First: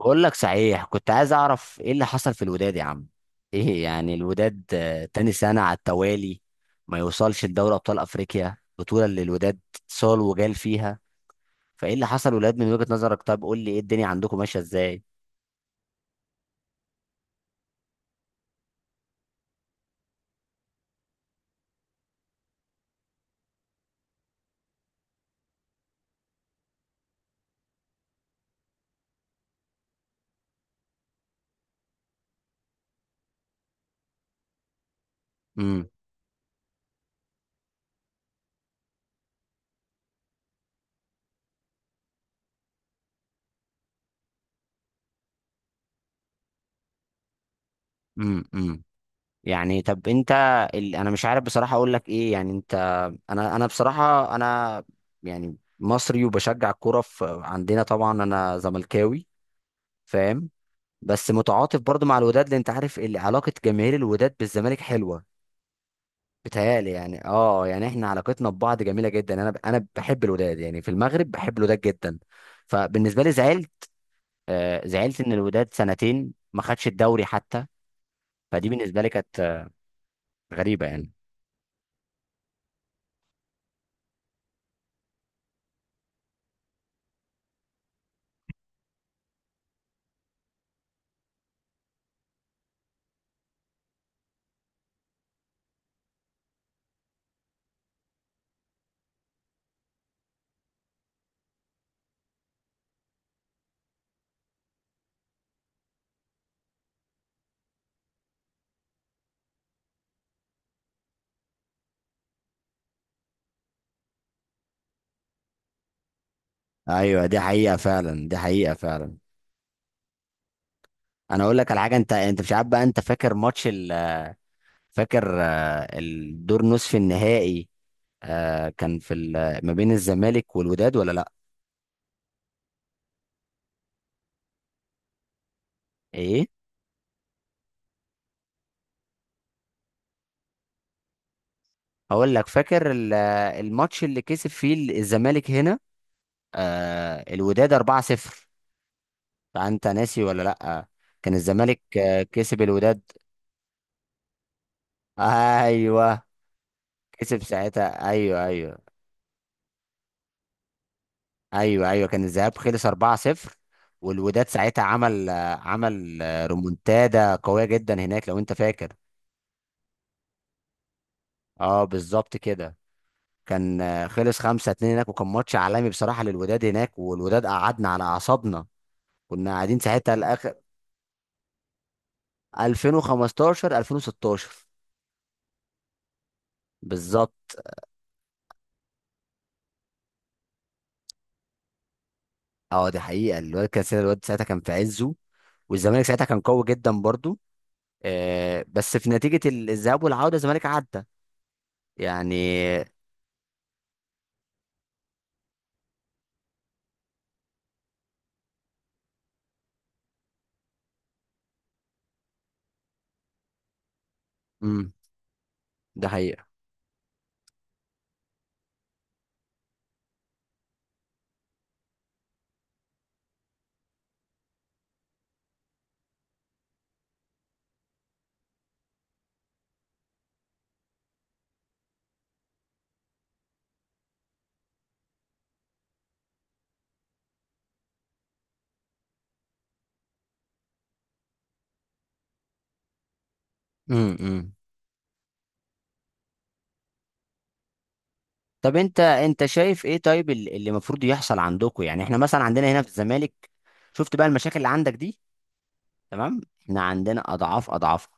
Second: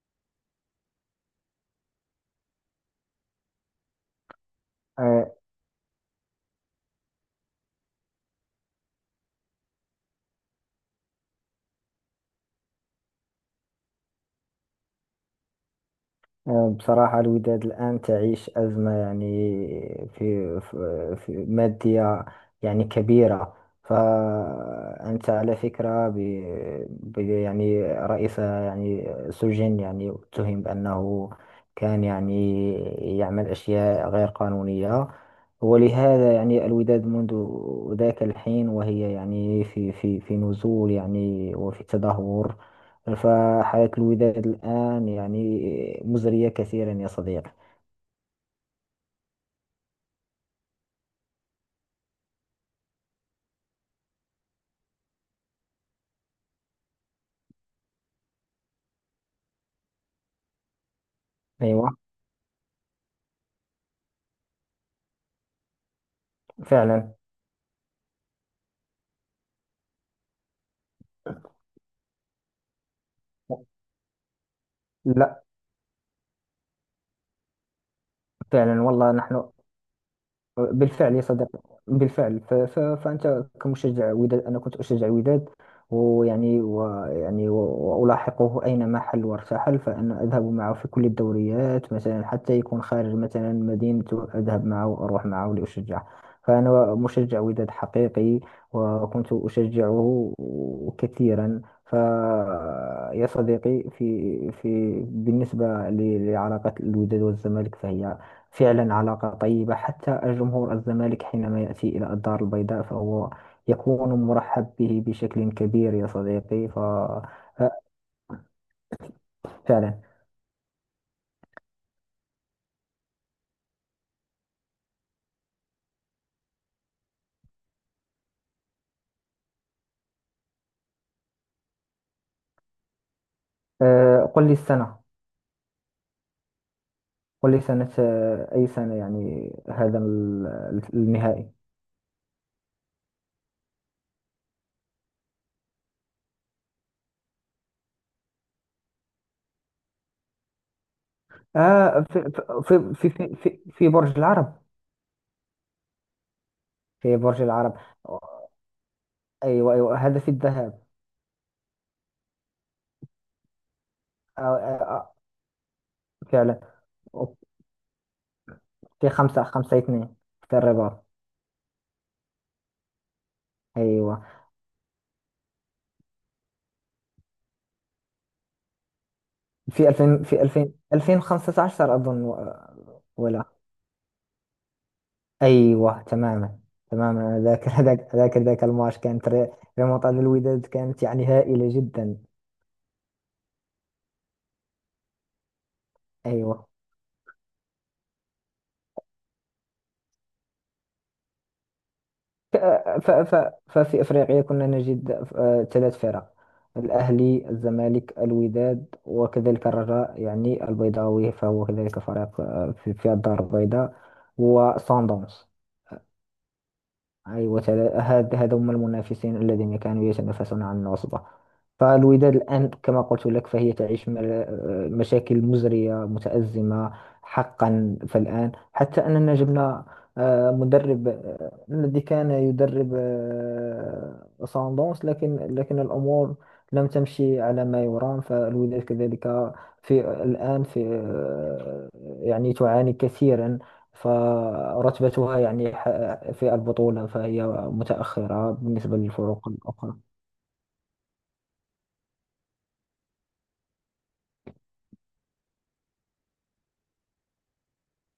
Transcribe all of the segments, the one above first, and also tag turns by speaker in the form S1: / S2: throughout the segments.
S1: بقول لك صحيح، كنت عايز اعرف ايه اللي حصل في الوداد يا عم. ايه يعني الوداد، تاني
S2: آه،
S1: سنة على التوالي ما يوصلش لدوري ابطال افريقيا، بطولة اللي الوداد صال وجال فيها. فايه اللي حصل الوداد من وجهة نظرك؟ طب قول لي، ايه الدنيا عندكم ماشية ازاي؟
S2: بصراحة، الوداد الآن تعيش أزمة، يعني في مادية، يعني كبيرة. فأنت على فكرة يعني رئيسها يعني سجن، يعني اتهم بأنه كان يعني يعمل أشياء غير قانونية.
S1: امم،
S2: ولهذا يعني الوداد منذ ذاك الحين وهي يعني في نزول يعني، وفي تدهور. فحياة الوداد الآن يعني مزرية كثيرا، يا صديقي.
S1: امم، امم. يعني طب انت، انا مش عارف بصراحة اقول لك ايه، يعني انت. انا بصراحة انا، يعني مصري وبشجع الكوره عندنا طبعا، انا زملكاوي، فاهم. بس متعاطف
S2: أيوة.
S1: برضو مع الوداد، لان انت عارف علاقه جماهير الوداد بالزمالك حلوه. بتهيألي
S2: فعلا.
S1: يعني اه، يعني احنا علاقتنا ببعض جميله جدا. انا بحب الوداد يعني، في المغرب بحب الوداد جدا. فبالنسبه لي زعلت، زعلت ان
S2: لا،
S1: الوداد سنتين ما خدش الدوري حتى. فدي
S2: فعلا
S1: بالنسبه لي
S2: والله
S1: كانت
S2: نحن.
S1: غريبه يعني.
S2: بالفعل يا صديقي، بالفعل. فأنت كمشجع وداد، أنا كنت أشجع الوداد، وألاحقه أينما حل وارتحل. فأنا أذهب معه في كل الدوريات مثلا، حتى يكون خارج مثلا مدينته، أذهب معه وأروح معه لأشجعه. فأنا مشجع وداد حقيقي، وكنت أشجعه كثيرا. يا صديقي، في في بالنسبة لعلاقة الوداد والزمالك، فهي فعلا علاقة طيبة. حتى الجمهور الزمالك حينما يأتي إلى الدار البيضاء فهو يكون مرحب به بشكل كبير، يا صديقي.
S1: ايوه، دي حقيقه فعلا، دي حقيقه فعلا.
S2: فعلا.
S1: انا اقول لك على حاجه. انت مش عارف بقى، انت فاكر ماتش فاكر الدور نصف النهائي؟ كان في ما بين الزمالك والوداد، ولا لا؟
S2: قل لي السنة.
S1: ايه؟
S2: قل لي سنة، أي سنة يعني هذا النهائي؟
S1: هقول لك. فاكر الماتش اللي كسب فيه الزمالك هنا الوداد 4-0؟ فانت ناسي ولا لا؟ كان الزمالك
S2: آه في
S1: كسب
S2: في
S1: الوداد.
S2: في في في في برج العرب،
S1: ايوه
S2: في برج
S1: كسب
S2: العرب.
S1: ساعتها، ايوه، ايوه.
S2: أيوة، أيوة، هذا في الذهاب.
S1: ايوه، ايوه، كان الذهاب خلص 4-0.
S2: آه،
S1: والوداد ساعتها
S2: آه، آه،
S1: عمل
S2: فعلا.
S1: رومونتادا قويه جدا هناك، لو انت فاكر.
S2: في خمسة اثنين في الرباط.
S1: اه بالظبط كده. كان
S2: أيوة.
S1: خلص 5-2 هناك، وكان ماتش عالمي بصراحه للوداد هناك. والوداد قعدنا على اعصابنا، كنا قاعدين
S2: في
S1: ساعتها
S2: 2000 في 2000 2015 أظن، ولا.
S1: 2015، 2016
S2: أيوه تماما، تماما أنا
S1: بالظبط.
S2: ذاكر. ذاك الماتش كانت ريمونتادا الوداد، كانت يعني هائلة جدا.
S1: اه دي حقيقة. الواد ساعتها كان في عزه، والزمالك ساعتها كان قوي
S2: أيوه.
S1: جدا برضو. آه بس في نتيجة الذهاب والعودة، الزمالك عدى يعني.
S2: ف... ف... ف... ففي أفريقيا كنا نجد ثلاث فرق: الأهلي، الزمالك، الوداد، وكذلك الرجاء يعني البيضاوي، فهو كذلك فريق في الدار البيضاء،
S1: امم.
S2: وصن داونز.
S1: ده حقيقة.
S2: أيوة. هاد، هذا هم المنافسين الذين كانوا يتنافسون عن العصبة. فالوداد الآن كما قلت لك فهي تعيش مشاكل مزرية، متأزمة حقا. فالآن حتى أننا جبنا مدرب، الذي كان يدرب ساندونس، لكن الأمور لم تمشي على ما يرام. فالوداد كذلك في الآن، في آه، يعني تعاني كثيرا.
S1: امم، امم.
S2: فرتبتها يعني في البطولة فهي متأخرة
S1: طب
S2: بالنسبة
S1: انت
S2: للفروق
S1: شايف
S2: الأخرى.
S1: ايه؟ طيب اللي المفروض يحصل عندكم؟ يعني احنا مثلا عندنا هنا في الزمالك، شفت بقى المشاكل اللي عندك دي؟ تمام، احنا عندنا اضعاف اضعاف،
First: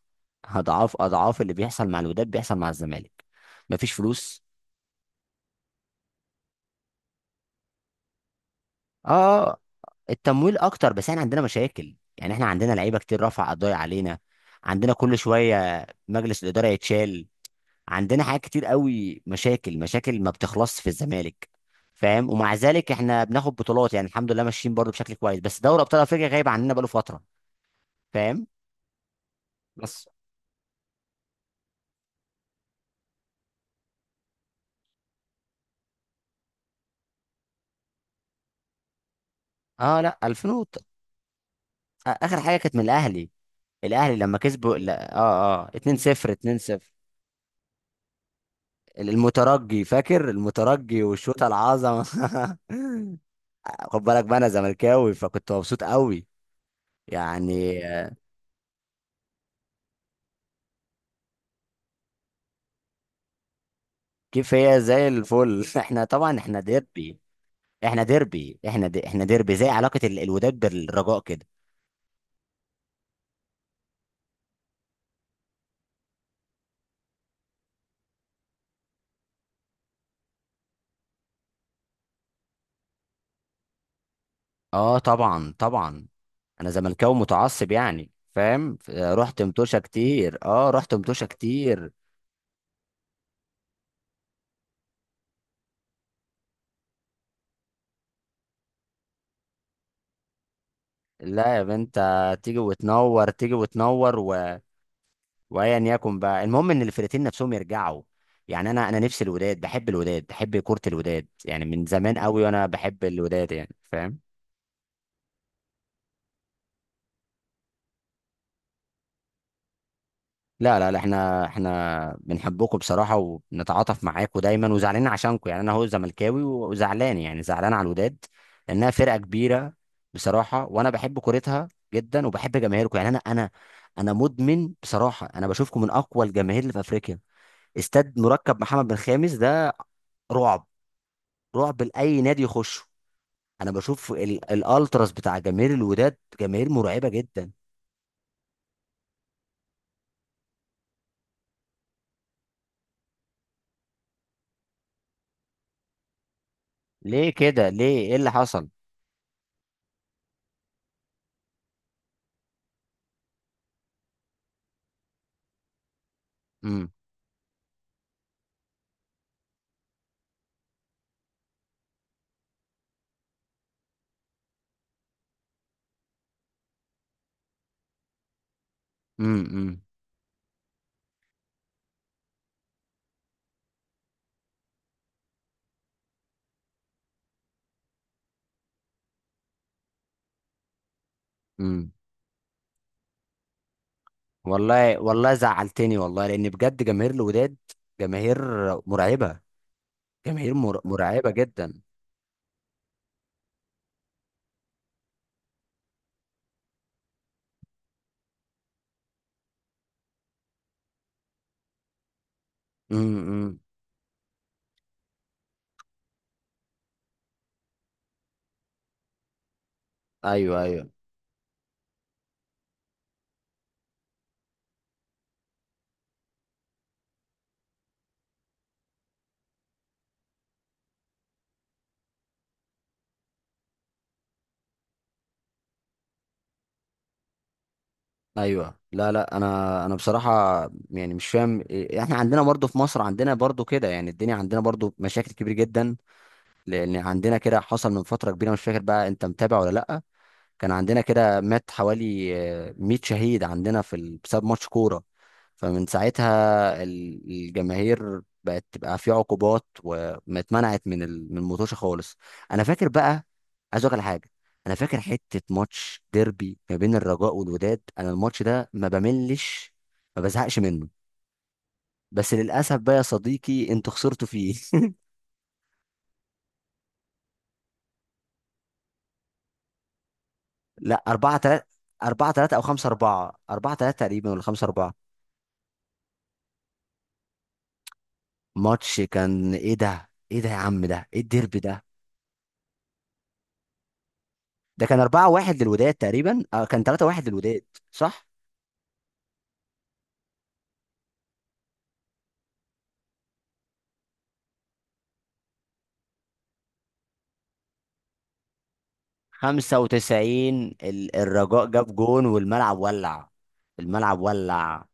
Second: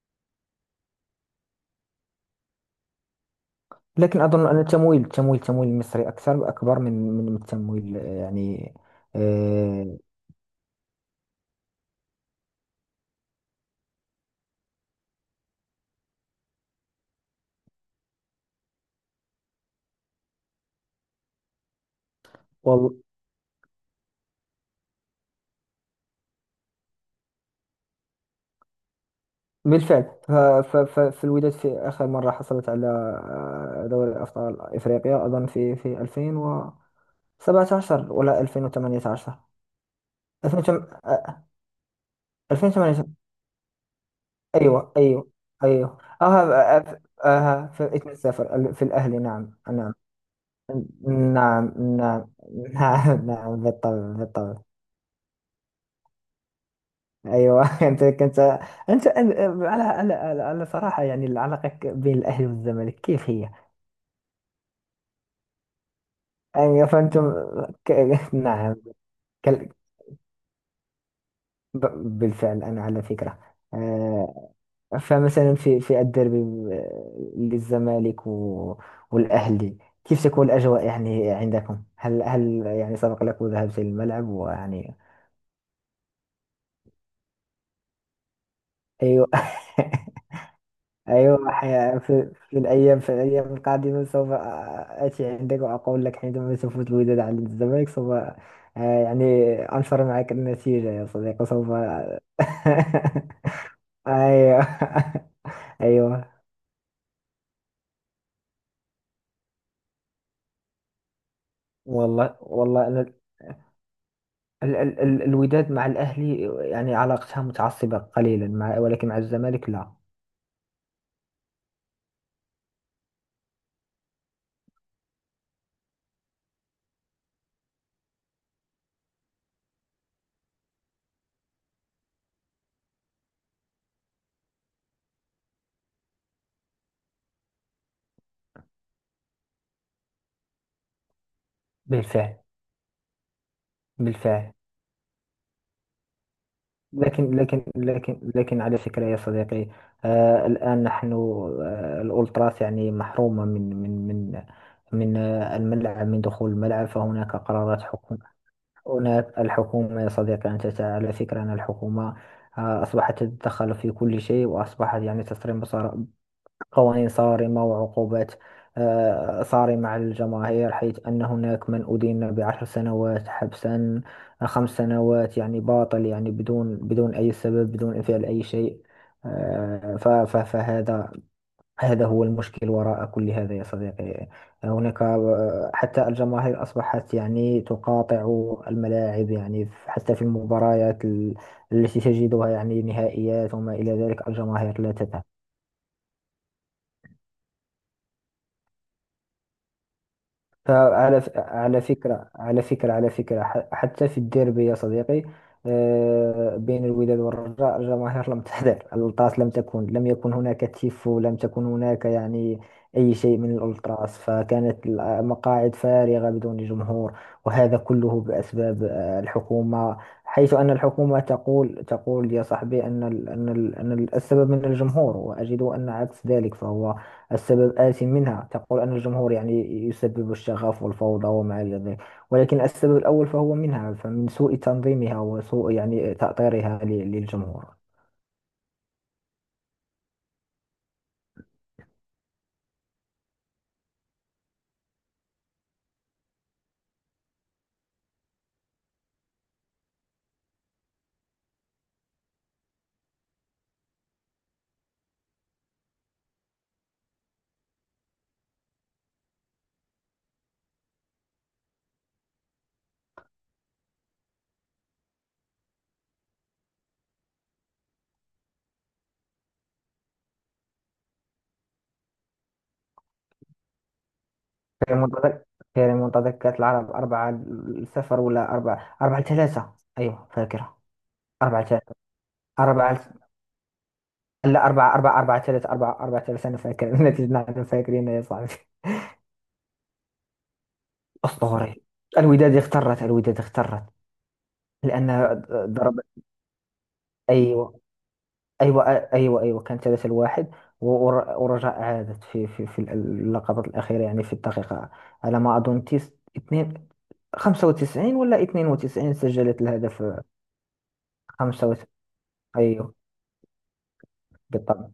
S1: اضعاف اضعاف اللي بيحصل مع الوداد بيحصل مع الزمالك. مفيش
S2: لكن
S1: فلوس.
S2: أظن أن التمويل المصري أكثر، أكبر من التمويل، يعني.
S1: اه،
S2: آه،
S1: التمويل اكتر، بس احنا عندنا مشاكل. يعني احنا عندنا لعيبه كتير رفع قضايا علينا. عندنا كل شويه مجلس الاداره يتشال. عندنا حاجات كتير قوي، مشاكل مشاكل ما بتخلصش في الزمالك فاهم. ومع ذلك
S2: وال-
S1: احنا بناخد بطولات، يعني الحمد لله ماشيين برضو بشكل كويس، بس دوري ابطال افريقيا غايب عننا بقاله فتره، فاهم. بس
S2: بالفعل، فالوداد في آخر مرة حصلت على دوري أبطال إفريقيا أظن في 2017 ولا 2018.
S1: اه، لا، 2000 اخر حاجه كانت من
S2: 2018.
S1: الاهلي. الاهلي لما كسبوا،
S2: ايوه،
S1: لا،
S2: ايوه، ايوه.
S1: 2-0، 2-0.
S2: اسم السفر في الاهلي. نعم،
S1: المترجي،
S2: نعم.
S1: فاكر المترجي والشوطه
S2: نعم،
S1: العظمه
S2: نعم، نعم. نعم،
S1: خد
S2: بالطبع،
S1: بالك بقى، انا
S2: بالطبع.
S1: زملكاوي فكنت مبسوط قوي يعني.
S2: ايوه. انت كنت، انت أن- على صراحه يعني العلاقه بين الاهلي والزمالك كيف هي؟
S1: كيف هي؟ زي الفل احنا طبعا احنا
S2: يعني
S1: ديربي،
S2: فانتم. ك... نعم.
S1: احنا ديربي،
S2: كال...
S1: زي علاقه الوداد بالرجاء كده.
S2: ب... بالفعل انا على فكره. آه، فمثلا في الديربي للزمالك والأهلي، كيف تكون الأجواء يعني عندكم؟ هل يعني سبق لك وذهبت للملعب ويعني؟
S1: اه طبعا طبعا. انا زملكاوي متعصب يعني، فاهم.
S2: أيوة.
S1: رحت متوشه كتير، اه رحت متوشه
S2: أيوة.
S1: كتير.
S2: في الأيام القادمة سوف آتي عندك وأقول لك، حينما تفوز الوداد على الزمالك سوف يعني أنشر معك النتيجة، يا صديقي،
S1: لا يا
S2: سوف.
S1: بنت، تيجي وتنور، تيجي وتنور.
S2: أيوة.
S1: وايا يكن
S2: أيوة،
S1: بقى، المهم ان الفرقتين نفسهم يرجعوا يعني. انا نفسي الوداد، بحب الوداد، بحب كرة الوداد يعني من زمان
S2: والله،
S1: قوي. وانا بحب
S2: والله.
S1: الوداد يعني، فاهم.
S2: ال ال ال الوداد مع الأهلي يعني علاقتها متعصبة قليلا مع، ولكن مع الزمالك لا.
S1: لا لا لا، احنا بنحبكم بصراحة، وبنتعاطف معاكم دايما، وزعلانين عشانكم يعني. انا هو زملكاوي وزعلان، يعني زعلان على الوداد، لانها فرقة كبيرة بصراحة. وانا بحب كورتها جدا، وبحب جماهيركم يعني. انا مدمن بصراحة. انا بشوفكم من اقوى الجماهير اللي في افريقيا. استاد مركب محمد بن خامس ده رعب، رعب لاي
S2: بالفعل،
S1: نادي يخش. انا بشوف
S2: بالفعل.
S1: الالتراس بتاع جماهير الوداد، جماهير مرعبه
S2: لكن
S1: جدا.
S2: لكن لكن لكن على فكرة يا صديقي، الآن نحن، الأولتراس يعني محرومة من الملعب، من دخول الملعب.
S1: ليه
S2: فهناك
S1: كده؟
S2: قرارات
S1: ليه؟ ايه
S2: حكم.
S1: اللي حصل؟
S2: هناك الحكومة يا صديقي. أنت على فكرة أن الحكومة أصبحت تتدخل في كل شيء، وأصبحت يعني تصرف
S1: امم،
S2: قوانين صارمة وعقوبات صارمة على الجماهير، حيث أن هناك من أدين بعشر سنوات حبسا، خمس سنوات، يعني باطل، يعني بدون أي سبب، بدون فعل أي شيء.
S1: امم، امم،
S2: فهذا، هو المشكل وراء كل هذا يا صديقي. هناك حتى الجماهير أصبحت يعني تقاطع الملاعب، يعني حتى في المباريات
S1: امم.
S2: التي تجدها يعني نهائيات وما إلى ذلك، الجماهير لا
S1: والله
S2: تذهب.
S1: والله زعلتني والله، لان بجد جماهير الوداد، جماهير مرعبه، جماهير مرعبه جدا.
S2: على فكرة، حتى في الديربي يا صديقي، بين الوداد والرجاء، الجماهير لم تحضر. الألتراس لم تكن، لم يكن هناك تيفو، لم تكن هناك يعني أي
S1: امم،
S2: شيء من الألتراس، فكانت المقاعد فارغة بدون جمهور. وهذا كله بأسباب الحكومة، حيث
S1: ايوه،
S2: أن
S1: ايوه،
S2: الحكومة تقول يا صاحبي أن السبب من الجمهور، وأجد أن عكس ذلك، فهو السبب آت منها. تقول أن الجمهور يعني يسبب الشغف والفوضى وما إلى ذلك، ولكن السبب الأول فهو منها، فمن سوء تنظيمها وسوء يعني تأطيرها للجمهور.
S1: ايوه. لا لا، انا بصراحه، يعني مش فاهم احنا عندنا برضو في مصر، عندنا برضو كده يعني. الدنيا عندنا برضو مشاكل كبيره جدا، لان عندنا كده حصل من فتره كبيره، مش فاكر بقى، انت متابع ولا لا؟ كان عندنا كده مات حوالي 100 شهيد عندنا في بسبب ماتش كورة. فمن ساعتها الجماهير بقت تبقى في عقوبات، وما اتمنعت من من المطوشة خالص. انا فاكر بقى، عايز اقول لك على حاجة. انا فاكر حتة ماتش ديربي ما بين الرجاء والوداد، انا الماتش ده ما بملش، ما بزهقش منه. بس للاسف بقى يا صديقي انتوا خسرتوا فيه
S2: في منتدى في منتدى كأس العرب. أربعة صفر، ولا أربعة؟ أربعة ثلاثة، أيوه فاكرة،
S1: لا، 4
S2: أربعة
S1: 3.
S2: ثلاثة.
S1: 4 3 او 5
S2: أربعة،
S1: 4، 4 3 تقريبا، ولا 5
S2: لا،
S1: 4؟
S2: أربعة أربعة، أربعة ثلاثة، أربعة أربعة ثلاثة، أنا فاكر. النتيجة نحن فاكرين يا صاحبي.
S1: ماتش كان ايه ده! ايه ده يا عم! ده ايه الديربي
S2: أسطوري.
S1: ده!
S2: الوداد اخترت، الوداد اخترت
S1: ده كان
S2: لأن
S1: 4-1 للوداد
S2: ضرب.
S1: تقريبا، اه كان 3-1 للوداد،
S2: أيوه،
S1: صح.
S2: ايوه، ايوه، ايوه، كان 3-1. ورجاء عادت في اللقطات الاخيره، يعني في الدقيقه، على ما اظن، تيس 2 95 ولا 92، سجلت الهدف.
S1: 95، الرجاء
S2: 95.
S1: جاب جون والملعب
S2: ايوه،
S1: ولع، الملعب ولع.
S2: بالطبع،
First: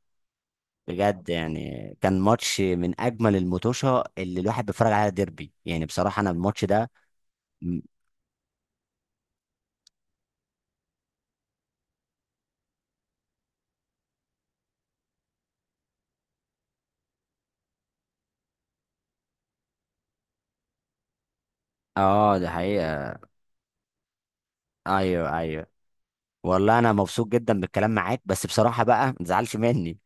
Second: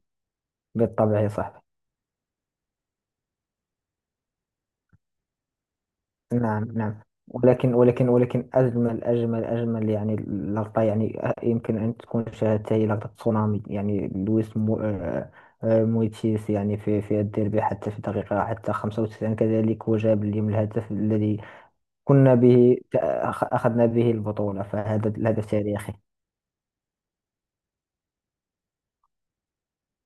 S2: بالطبع
S1: بجد
S2: يا صاحبي.
S1: يعني، كان ماتش من اجمل المطوشه اللي الواحد بيتفرج عليها، ديربي يعني. بصراحه انا الماتش
S2: نعم،
S1: ده
S2: نعم. ولكن
S1: م-
S2: ولكن ولكن أجمل يعني لقطة، يعني يمكن أن تكون شاهدتها، هي لقطة تسونامي، يعني لويس مو آه، آه، مويتيس، يعني في الديربي حتى في دقيقة، حتى 95 كذلك، وجاب اليوم الهدف الذي كنا
S1: اه ده
S2: به
S1: حقيقه.
S2: أخذنا به البطولة. فهذا
S1: ايوه،
S2: الهدف
S1: ايوه.
S2: تاريخي.
S1: والله انا مبسوط جدا بالكلام معاك، بس بصراحه بقى ما تزعلش مني.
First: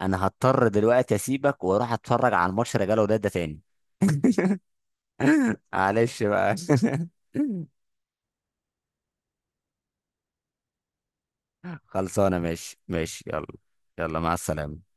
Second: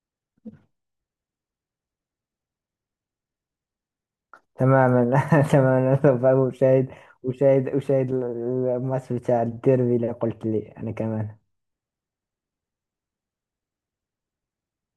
S1: انا هضطر دلوقتي اسيبك واروح اتفرج على الماتش رجاله وداد ده تاني
S2: تماما. تماما،
S1: معلش
S2: سوف
S1: بقى
S2: أشاهد الماتش بتاع الديربي اللي قلت لي، أنا كمان.
S1: خلصانة، ماشي، ماشي، يلا. يلا مع السلامة.